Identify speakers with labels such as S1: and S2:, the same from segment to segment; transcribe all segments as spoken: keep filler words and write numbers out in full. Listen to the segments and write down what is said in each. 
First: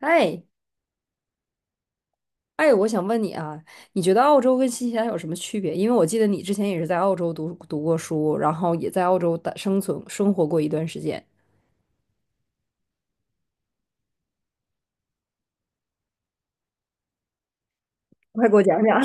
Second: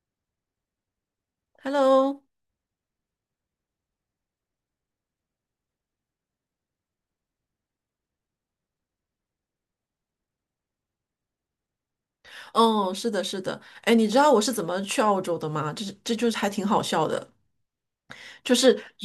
S1: 哎
S2: Hello，
S1: 哎，我想问你啊，你觉得澳洲跟新西兰有什么区别？因为我记得你之前也是在澳洲读读过书，然后也在澳洲的生存生活过一段时间。
S2: 哦，是的，是的，哎，你知道我是怎么去澳洲的吗？这这就是还挺好笑的。
S1: 快
S2: 就
S1: 给我
S2: 是
S1: 讲讲。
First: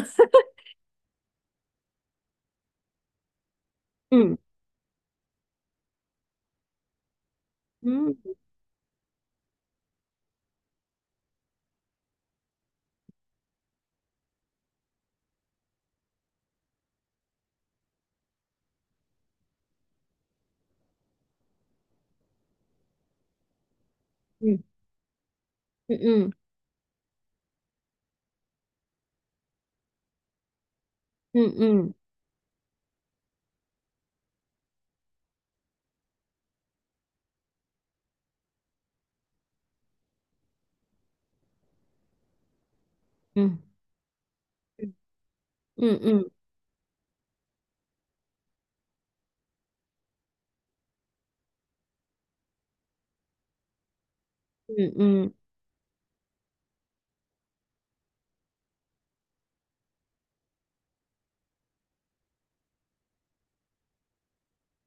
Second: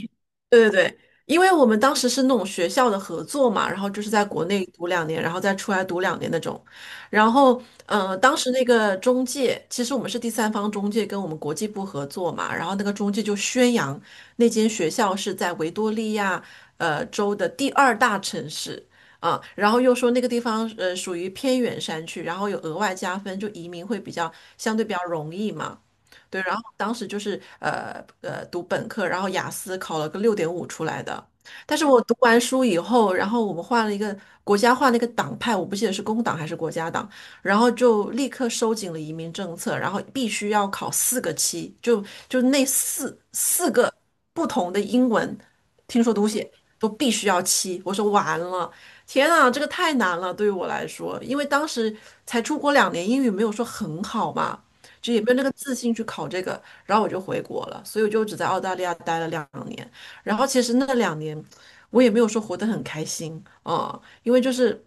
S2: 对对对，因为我们当时是那种学校的合作嘛，然后就是在
S1: 嗯。
S2: 国内读两年，然后再出来读两年那种。然后，呃，
S1: 嗯。
S2: 当时那个中介，其实我们是第三方中介跟我们国际部合作嘛，然后那个中介就宣扬那间学校是在维多利亚呃州的第二大城市。啊，然后又说那个地方呃属于偏远山区，然后有额外加分，就移民会比较
S1: 嗯。
S2: 相对比较容易嘛。
S1: 嗯。嗯。
S2: 对，然后当时就是呃呃读本科，然后雅思考了个六点五出来的。
S1: 嗯。
S2: 但是
S1: 嗯。
S2: 我读完书以后，然后我们换了一个国家换了一个党派，我不记得是工党还是国家党，然后就立刻收紧了移民政策，然后必须要考四个七，就就那四
S1: 嗯。
S2: 四个不同的英文
S1: 嗯。
S2: 听说读
S1: 嗯。
S2: 写都必须要七。我说完了，天啊，这个太难了，对于我来说，因为当时才出国两年，英语没有说很好嘛。
S1: 嗯。
S2: 就也没
S1: 嗯。
S2: 有那个自信去考这个，然后我就回国了，所以我就只在澳大利亚待了两年。然后其实那两年我也没有说活得很开心，啊，嗯因为就是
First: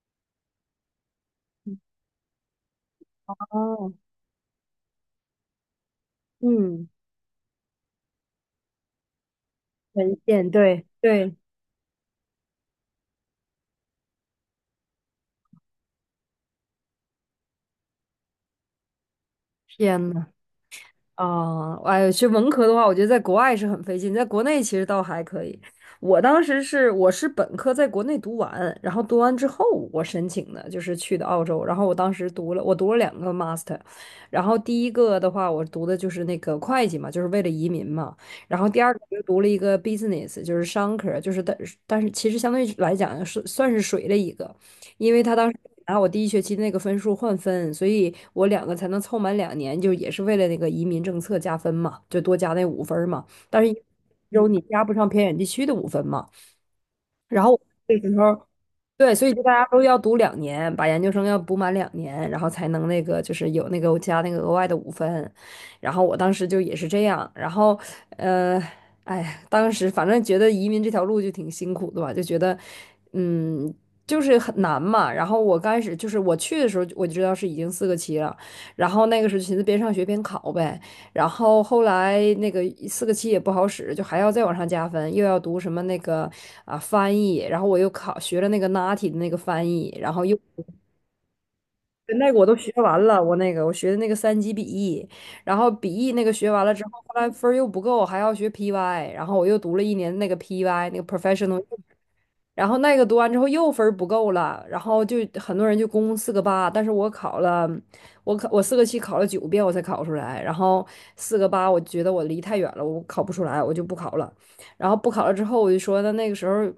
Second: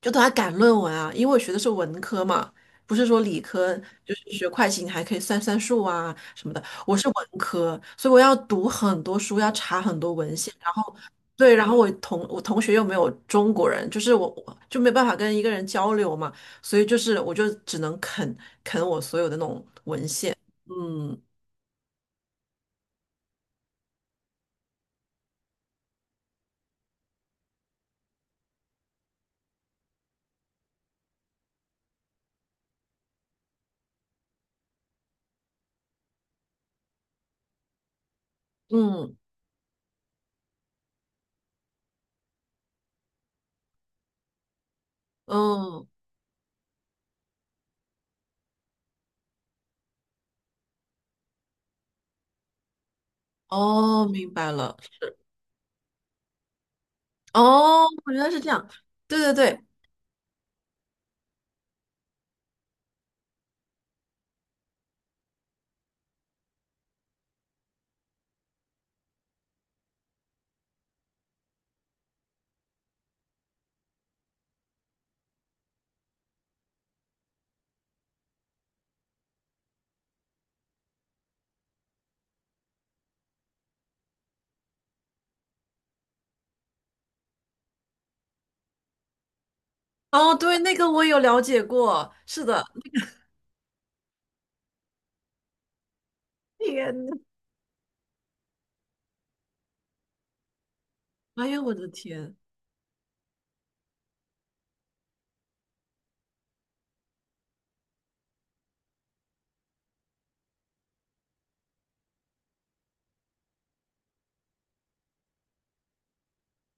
S2: 就都在赶论文啊，因为我学的是文科嘛，不是说理科，
S1: 哦。
S2: 就是学会计你还可以算算数啊什么的，
S1: 嗯。
S2: 我是文科，所以我要读很多书，要查很多
S1: 文
S2: 文
S1: 献。
S2: 献。
S1: 对对。
S2: 对，然后我同我同学又没有中国人，就是我我就没办法跟一个人交流嘛，所以就是我就只能啃啃我所有的那种
S1: 天
S2: 文
S1: 呐。
S2: 献，嗯
S1: 啊，哎呦，学文科的话，我觉得在国外是很费劲，在国内其实倒还可以。我当时是我是本科在国内读完，然后读完之后我申请的，就是去的澳洲。然后我当时读了，我读了两个 master，然后第一个的话，我读的就是那个会计嘛，就是为了移民嘛。然后第二个我
S2: 嗯
S1: 就读了一个 business，就是商科，就是但但是其实相对来讲是算是水了一个。因为他当时
S2: 嗯，
S1: 拿我第一学期那个分数换分，所以我两个才能凑满两年，就也是为了那个移民政策加分嘛，就多加那五分儿嘛。但是
S2: 哦，明
S1: 有
S2: 白
S1: 你
S2: 了，
S1: 加不上偏远地区的五分嘛。然后我
S2: 哦，
S1: 那
S2: 原
S1: 时
S2: 来是
S1: 候。
S2: 这样，
S1: 对，
S2: 对
S1: 所以
S2: 对
S1: 就大
S2: 对，
S1: 家都要读两年，把研究生要补满两年，然后才能那个就是有那个加那个额外的五分。然后我当时就也是这样，然后呃，哎呀，当时反正觉得移民这条路就挺辛苦的吧，就觉得嗯就是很难嘛。然后我刚开始就是我去的时候我就知道是已经四个七了，然后那个时候就寻思边上学边考呗。然后后来那个四个七也不好使，就还要再往上加分，又要读什么那个啊翻译，然后我又考学了那个 N A T I 的那个翻译，然后
S2: 哦
S1: 又
S2: 对，那个我有了解过，
S1: 那个我
S2: 是
S1: 都
S2: 的，
S1: 学完了，我那个我学的那个三级笔译，然后笔译那个学完了之后，
S2: 天呐，
S1: 后来分儿又不够，还要学 P Y，然后我又读了一年那个 P Y 那个
S2: 哎呀，
S1: professional。
S2: 我的天，
S1: 然后那个读完之后又分儿不够了，然后就很多人就攻四个八，但是我考了，我考我四个七考了九遍我才考出来，然后四个八我觉得我离太远了，我考不出来，我就不考了。然后不考了之后，我就说那那个时候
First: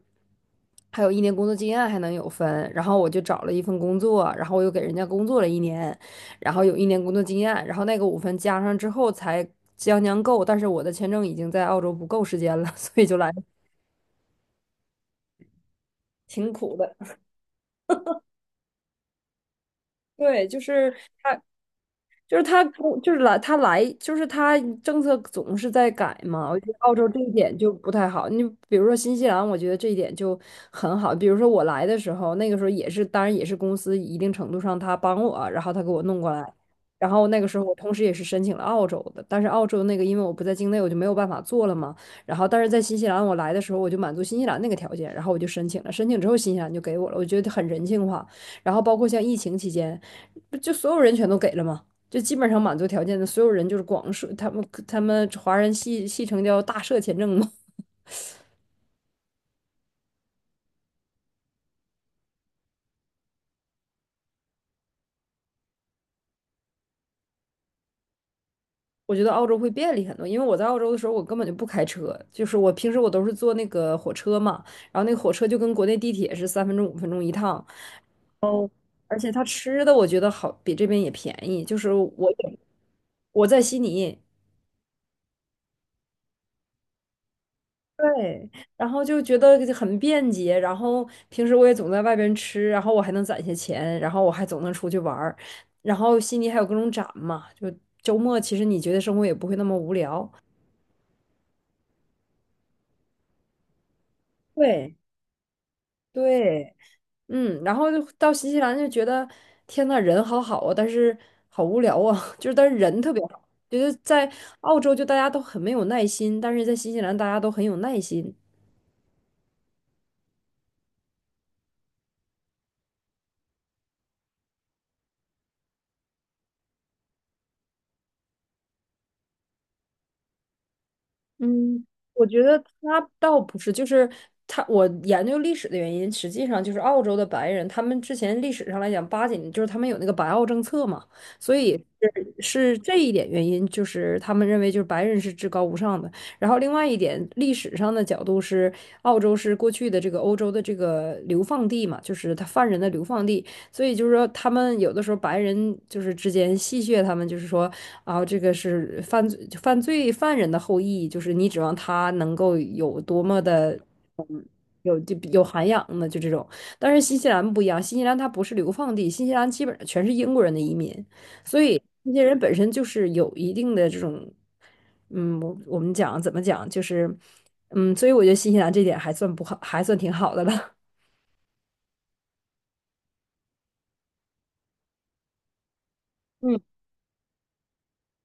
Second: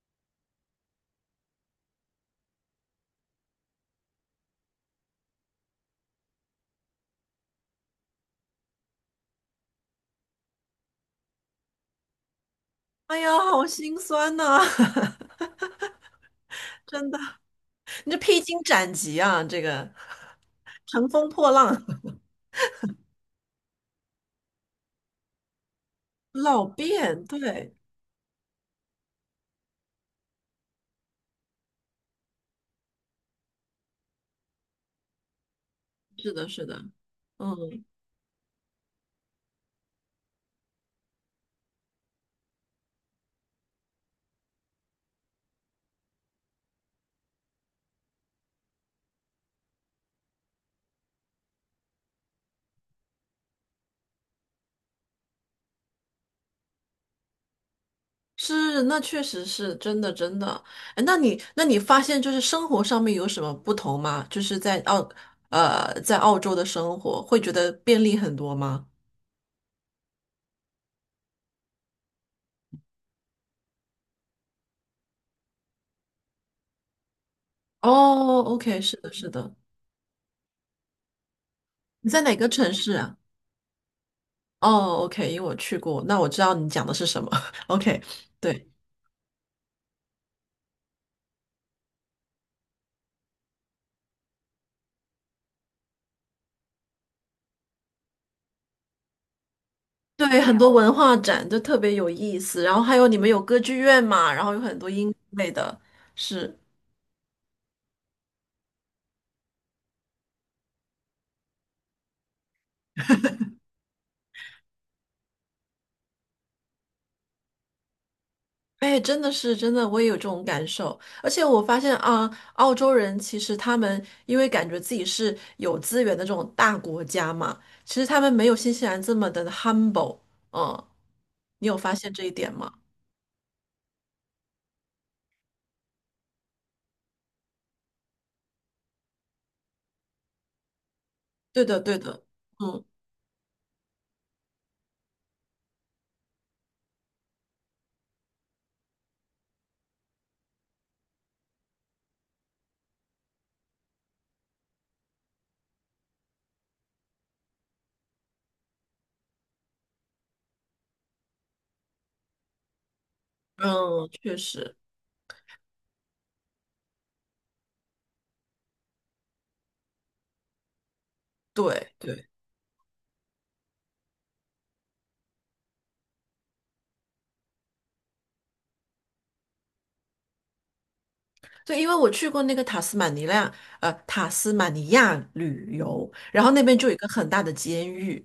S1: 还有一年工作经验还能有分，然后我就找了一份工作，然后我又给人家工作了一年，然后有一年工作经验，然后那个五分加上之后才将将够，但是我的签证已经在澳洲不够时间了，所以就
S2: 哎
S1: 来
S2: 呀，好心酸呐、
S1: 挺苦 的。
S2: 真的，你这披荆斩棘啊，这个
S1: 对，就 是
S2: 乘风
S1: 他，
S2: 破浪，
S1: 就是他不就是来他来就是他政策总是在改 嘛，我
S2: 老
S1: 觉得澳洲这
S2: 变，
S1: 一点就
S2: 对。
S1: 不太好。你比如说新西兰，我觉得这一点就很好。比如说我来的时候，那个时候也是，当然也是公司一定程度上他帮我，然后他给我弄过
S2: 是的，
S1: 来。
S2: 是的，
S1: 然后那个时候我
S2: 嗯，
S1: 同时也是申请了澳洲的，但是澳洲那个因为我不在境内，我就没有办法做了嘛。然后但是在新西兰我来的时候，我就满足新西兰那个条件，然后我就申请了，申请之后新西兰就给我了，我觉得很人性化。然后包括像疫情期间，不就所有人全都给了吗？就基本上满足条件的所有人就是广社，他们他们华人系系称叫大社签证嘛。
S2: 是，那确实是真的，真的。哎，那你，那你发现就是生活上面有什么不同吗？就是在澳，呃，在澳洲的生活会觉得便利很多吗？
S1: 我觉得澳洲会便利很多，因为我在澳洲的时候，我根本就不开车，就是我平时我都是坐那个火车嘛，然后那个火车就跟国内地铁是三分钟五分钟一趟，
S2: 哦，OK，是的，
S1: 而且
S2: 是
S1: 他
S2: 的。
S1: 吃的我觉得好，比这边也便宜，就是
S2: 你在
S1: 我
S2: 哪个
S1: 也
S2: 城市啊？
S1: 我在悉尼，
S2: 哦，OK，因为我去过，那我知道你讲的是什么。OK，
S1: 对，
S2: 对
S1: 然后就觉得很便捷，然后平时我也总在外边吃，然后我还能攒些钱，然后我还总能出去玩儿，然后悉尼还有各种展嘛，就周末其实你觉得生活也不会那么无聊。
S2: 对，很多文化展就特别有意思，然后还有你们有歌剧院嘛，然后有很多
S1: 对
S2: 音乐类的，是。
S1: 对。嗯。然后就到新西兰就觉得天呐，人好好啊，但是好无聊啊，就是但是人特别好，觉得在澳洲就大家都很没有耐心，但是在新西兰大家都很有耐心。
S2: 哎，真的是真的，我也有这种感受。而且我发现啊，澳洲人其实他们因为感觉自己是有资源的这种大国家嘛，其实他们没有新西兰这么的 humble。嗯，你有
S1: 嗯，
S2: 发现这
S1: 我
S2: 一
S1: 觉
S2: 点
S1: 得
S2: 吗？
S1: 他倒不是，就是他，我研究历史的原因，实际上就是澳洲的白人，他们之前历史上来讲，八几年就是他们有那个白澳政策嘛，所
S2: 对
S1: 以
S2: 的，对的。
S1: 是是
S2: 嗯
S1: 这一点原因，就是他们认为就是白人是至高无上的。然后另外一点，历史上的角度是，澳洲是过去的这个欧洲的这个流放地嘛，就是他犯人的流放地，所以就是说，他们有的时候白人就是之间戏谑他们，就是说啊，这个是犯罪犯罪犯人的后裔，就是你指望他能够有多么的
S2: 嗯，确实，
S1: 有就有涵养呢？就这种。但是新西兰不一样，新西兰它不是流放地，新西兰基本上全是英国人的移民，所以
S2: 对
S1: 那些
S2: 对
S1: 人本身就是有一定的这种。嗯，我我们讲怎么讲，就是嗯，所以我觉得新西兰这点还算不好，还算挺好的了。
S2: 对，因为我去过那个塔斯马尼亚，呃，塔斯马尼亚旅游，然后
S1: 嗯。
S2: 那边就有一个很大的监狱，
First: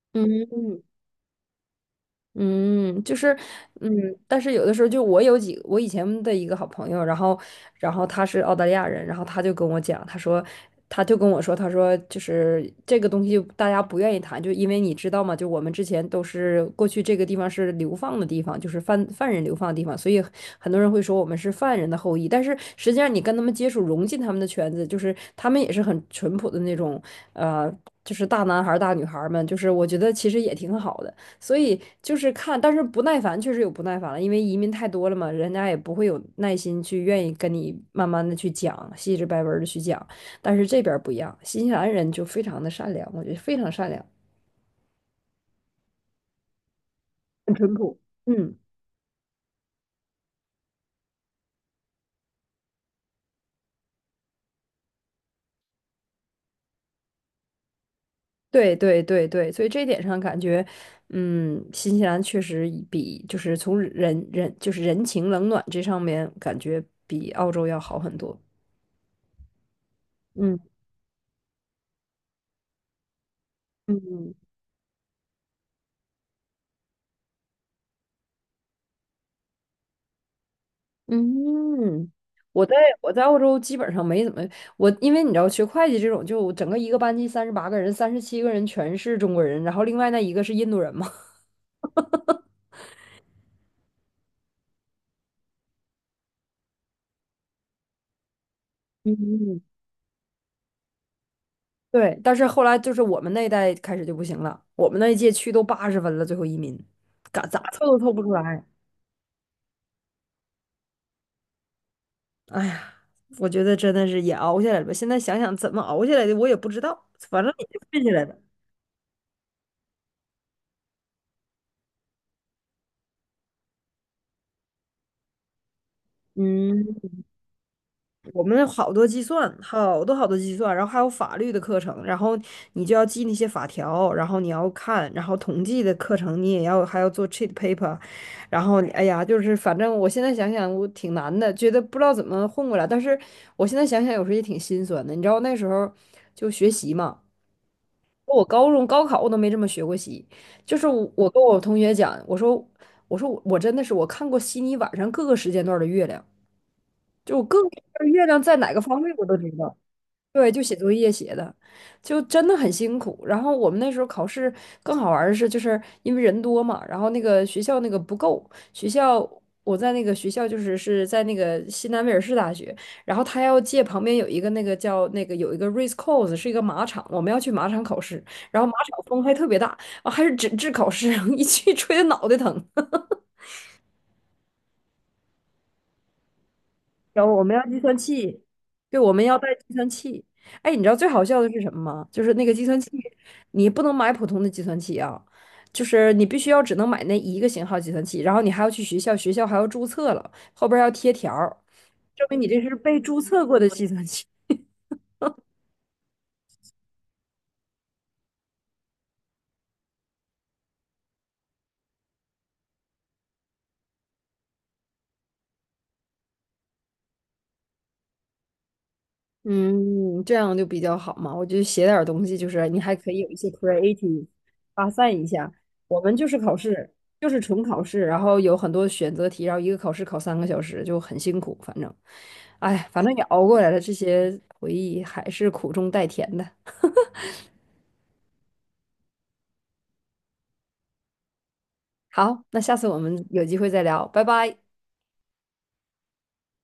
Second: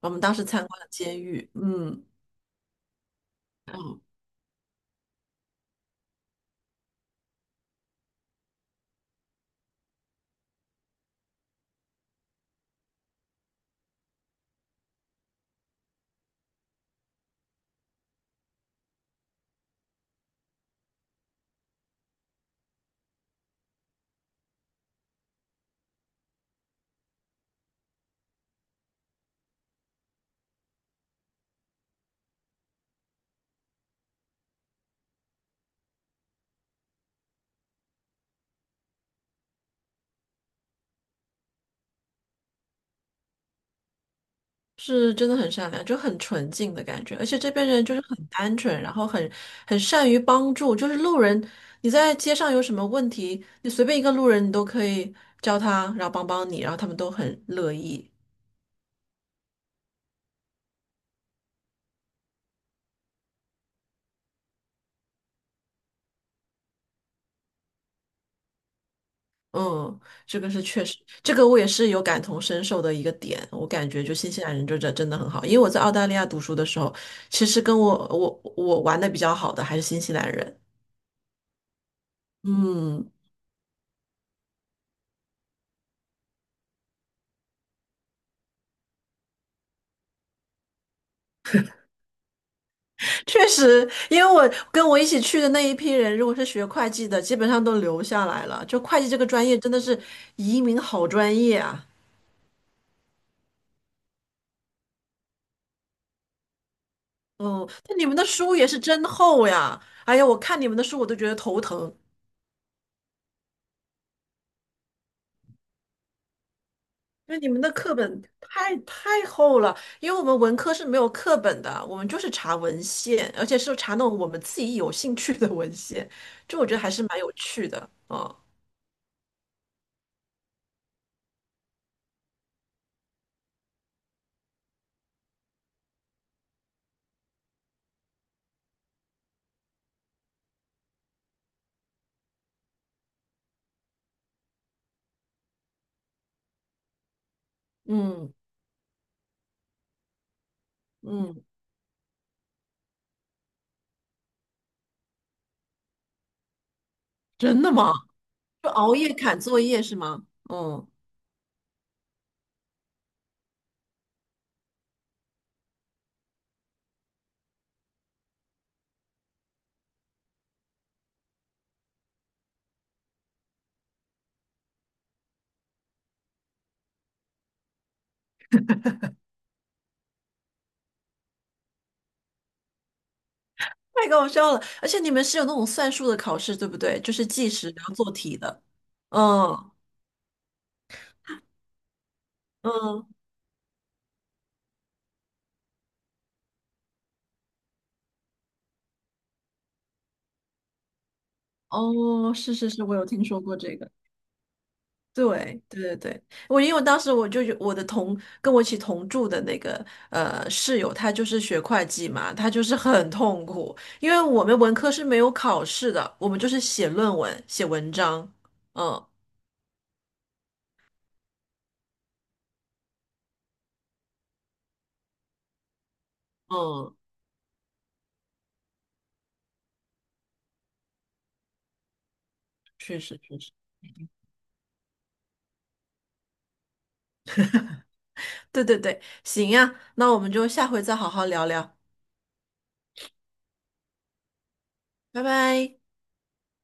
S2: 我们当时参观
S1: 嗯。
S2: 了监狱。嗯。
S1: 嗯，就是。嗯。但是有的时候就我有几，我以前的一个好朋友，然后，然后他是澳大利亚人，然后他就跟我讲，他说，他就跟我说，他说就是这个东西大家不愿意谈，就因为你知道吗？就我们之前都是过去这个地方是流放的地方，就是犯犯人流放的地方，所以很多人会说我们是犯人的后裔，但是实际上你跟他们接触，融进他们的圈子，就是他们也是很淳朴的那种，呃，就是大男孩儿大女孩儿们，就是我觉得其实也挺好的。所以就是看，但是不耐烦确实有不耐烦了，因为移民太多了嘛，人家也不会有耐心去愿意跟你慢慢的去讲，细致白文的去讲。但是这边儿不一样，新西兰人就非常的善良，我觉得非常善良。
S2: 是真的很善良，就很纯净的感觉，而且这
S1: 很
S2: 边
S1: 淳
S2: 人就
S1: 朴。
S2: 是很单
S1: 嗯。
S2: 纯，然后很很善于帮助，就是路人，你在街上有什么问题，你随便一个路人，你都可以叫他，然后帮帮你，然后他们都很乐意。
S1: 对对对对，所以这一点上感觉，嗯，新西兰确实以比就是从人人就是人情冷暖这上面感觉比澳洲要好很多。
S2: 嗯，这个
S1: 嗯。
S2: 是确实，这个我也是有感同身受的一个点，我感觉就新
S1: 嗯。
S2: 西兰人就真真的很好，因为我在澳大利亚读书的时候，其实跟我我我玩的比较好的还是新西兰人。
S1: 嗯，我在
S2: 嗯。
S1: 我在澳洲基本上没怎么。我，因为你知道学会计这种，就整个一个班级三十八个人，三十七个人全是中国人，然后另外那一个是印度人嘛。
S2: 确实，因为我跟我一起去的那一批人，如果是学会计的，基本上都留下来了。就会计这个专业，
S1: 嗯。
S2: 真的是移民好专业啊！
S1: 对，但是后来就是我们那一代开始就不行了，我们那一届去都八十分了，最后移民，咋咋
S2: 嗯，
S1: 凑
S2: 那
S1: 都
S2: 你
S1: 凑
S2: 们
S1: 不
S2: 的
S1: 出
S2: 书
S1: 来。
S2: 也是真厚呀！哎呀，我看你们的书我都觉得头疼，
S1: 哎呀，我觉得真的是也熬下来了吧，现在想想怎么熬下来的，我也不知道，
S2: 因为
S1: 反
S2: 你
S1: 正
S2: 们
S1: 也
S2: 的
S1: 就
S2: 课
S1: 混下
S2: 本
S1: 来了。
S2: 太太厚了。因为我们文科是没有课本的，我们就是查文献，而且是查那种我们自己有兴趣的文献，就我觉得还是
S1: 嗯。
S2: 蛮有趣的啊。
S1: 我们有好多计算，好多好多计算，然后还有法律的课程，然后你就要记那些法条，然后你要看，然后统计的课程你也要还要做 cheat paper，然后哎呀，就是反正我现在想想我挺难的，觉得不知道怎么混过来，但是我现在想想有时候也挺心酸的，你知道那时候就学习嘛，
S2: 嗯
S1: 我高中高考我都没这么学过习，就是我我跟
S2: 嗯，
S1: 我同学讲，我说我说我我真的是我看过悉尼晚上各个时间段的月亮，就我
S2: 真
S1: 各个
S2: 的
S1: 时间
S2: 吗？
S1: 段月亮在
S2: 就
S1: 哪个
S2: 熬
S1: 方位
S2: 夜
S1: 我都
S2: 赶
S1: 知
S2: 作
S1: 道。
S2: 业是吗？
S1: 对，就写
S2: 嗯。
S1: 作业写的，就真的很辛苦。然后我们那时候考试更好玩儿的是，就是因为人多嘛，然后那个学校那个不够，学校我在那个学校就是是在那个西南威尔士大学，然后他要借旁边有一个那个叫那个有一个 race course 是一个马场，我们要去马场考试，然后马场风还特别大啊，还是纸质考试，一去吹的脑袋疼。
S2: 太搞笑了！而且你们是有那种算术的考试，对不对？就
S1: 有，
S2: 是
S1: 我
S2: 计
S1: 们要
S2: 时
S1: 计
S2: 然后
S1: 算
S2: 做题
S1: 器，
S2: 的。
S1: 对，我们要带
S2: 嗯
S1: 计算器。哎，你知道最好笑的是什么吗？就是那个计算器，
S2: 嗯，
S1: 你不能买普通的计算器啊，就是你必须要只能买那一个型号计算器，然后你还要去学校，学校还要注册了，后边儿还要贴条儿，证
S2: 哦，
S1: 明你
S2: 是
S1: 这
S2: 是
S1: 是
S2: 是，我
S1: 被
S2: 有
S1: 注
S2: 听说
S1: 册
S2: 过
S1: 过的
S2: 这
S1: 计
S2: 个。
S1: 算器。
S2: 对对对对，我因为当时我就有我的同跟我一起同住的那个呃室友，他就是学会计嘛，他就是很痛苦，因为我们文科是没有考试的，我们就是写论文、写文章。嗯
S1: 嗯，这样就比较好嘛。我就写点儿东西，就是你还可以有一些 creative 发散一下。我们就是考试，
S2: 嗯，
S1: 就是纯考试，然后有很多选择题，然后一个考试考三个小时，就很辛苦。反正，哎，
S2: 确
S1: 反正
S2: 实
S1: 也
S2: 确
S1: 熬
S2: 实，
S1: 过来了，这些回忆还是苦中带甜的。
S2: 对对对，行呀，那我们就下回再好好聊聊，
S1: 好，那下次我们有机会再聊，拜拜。
S2: 拜拜。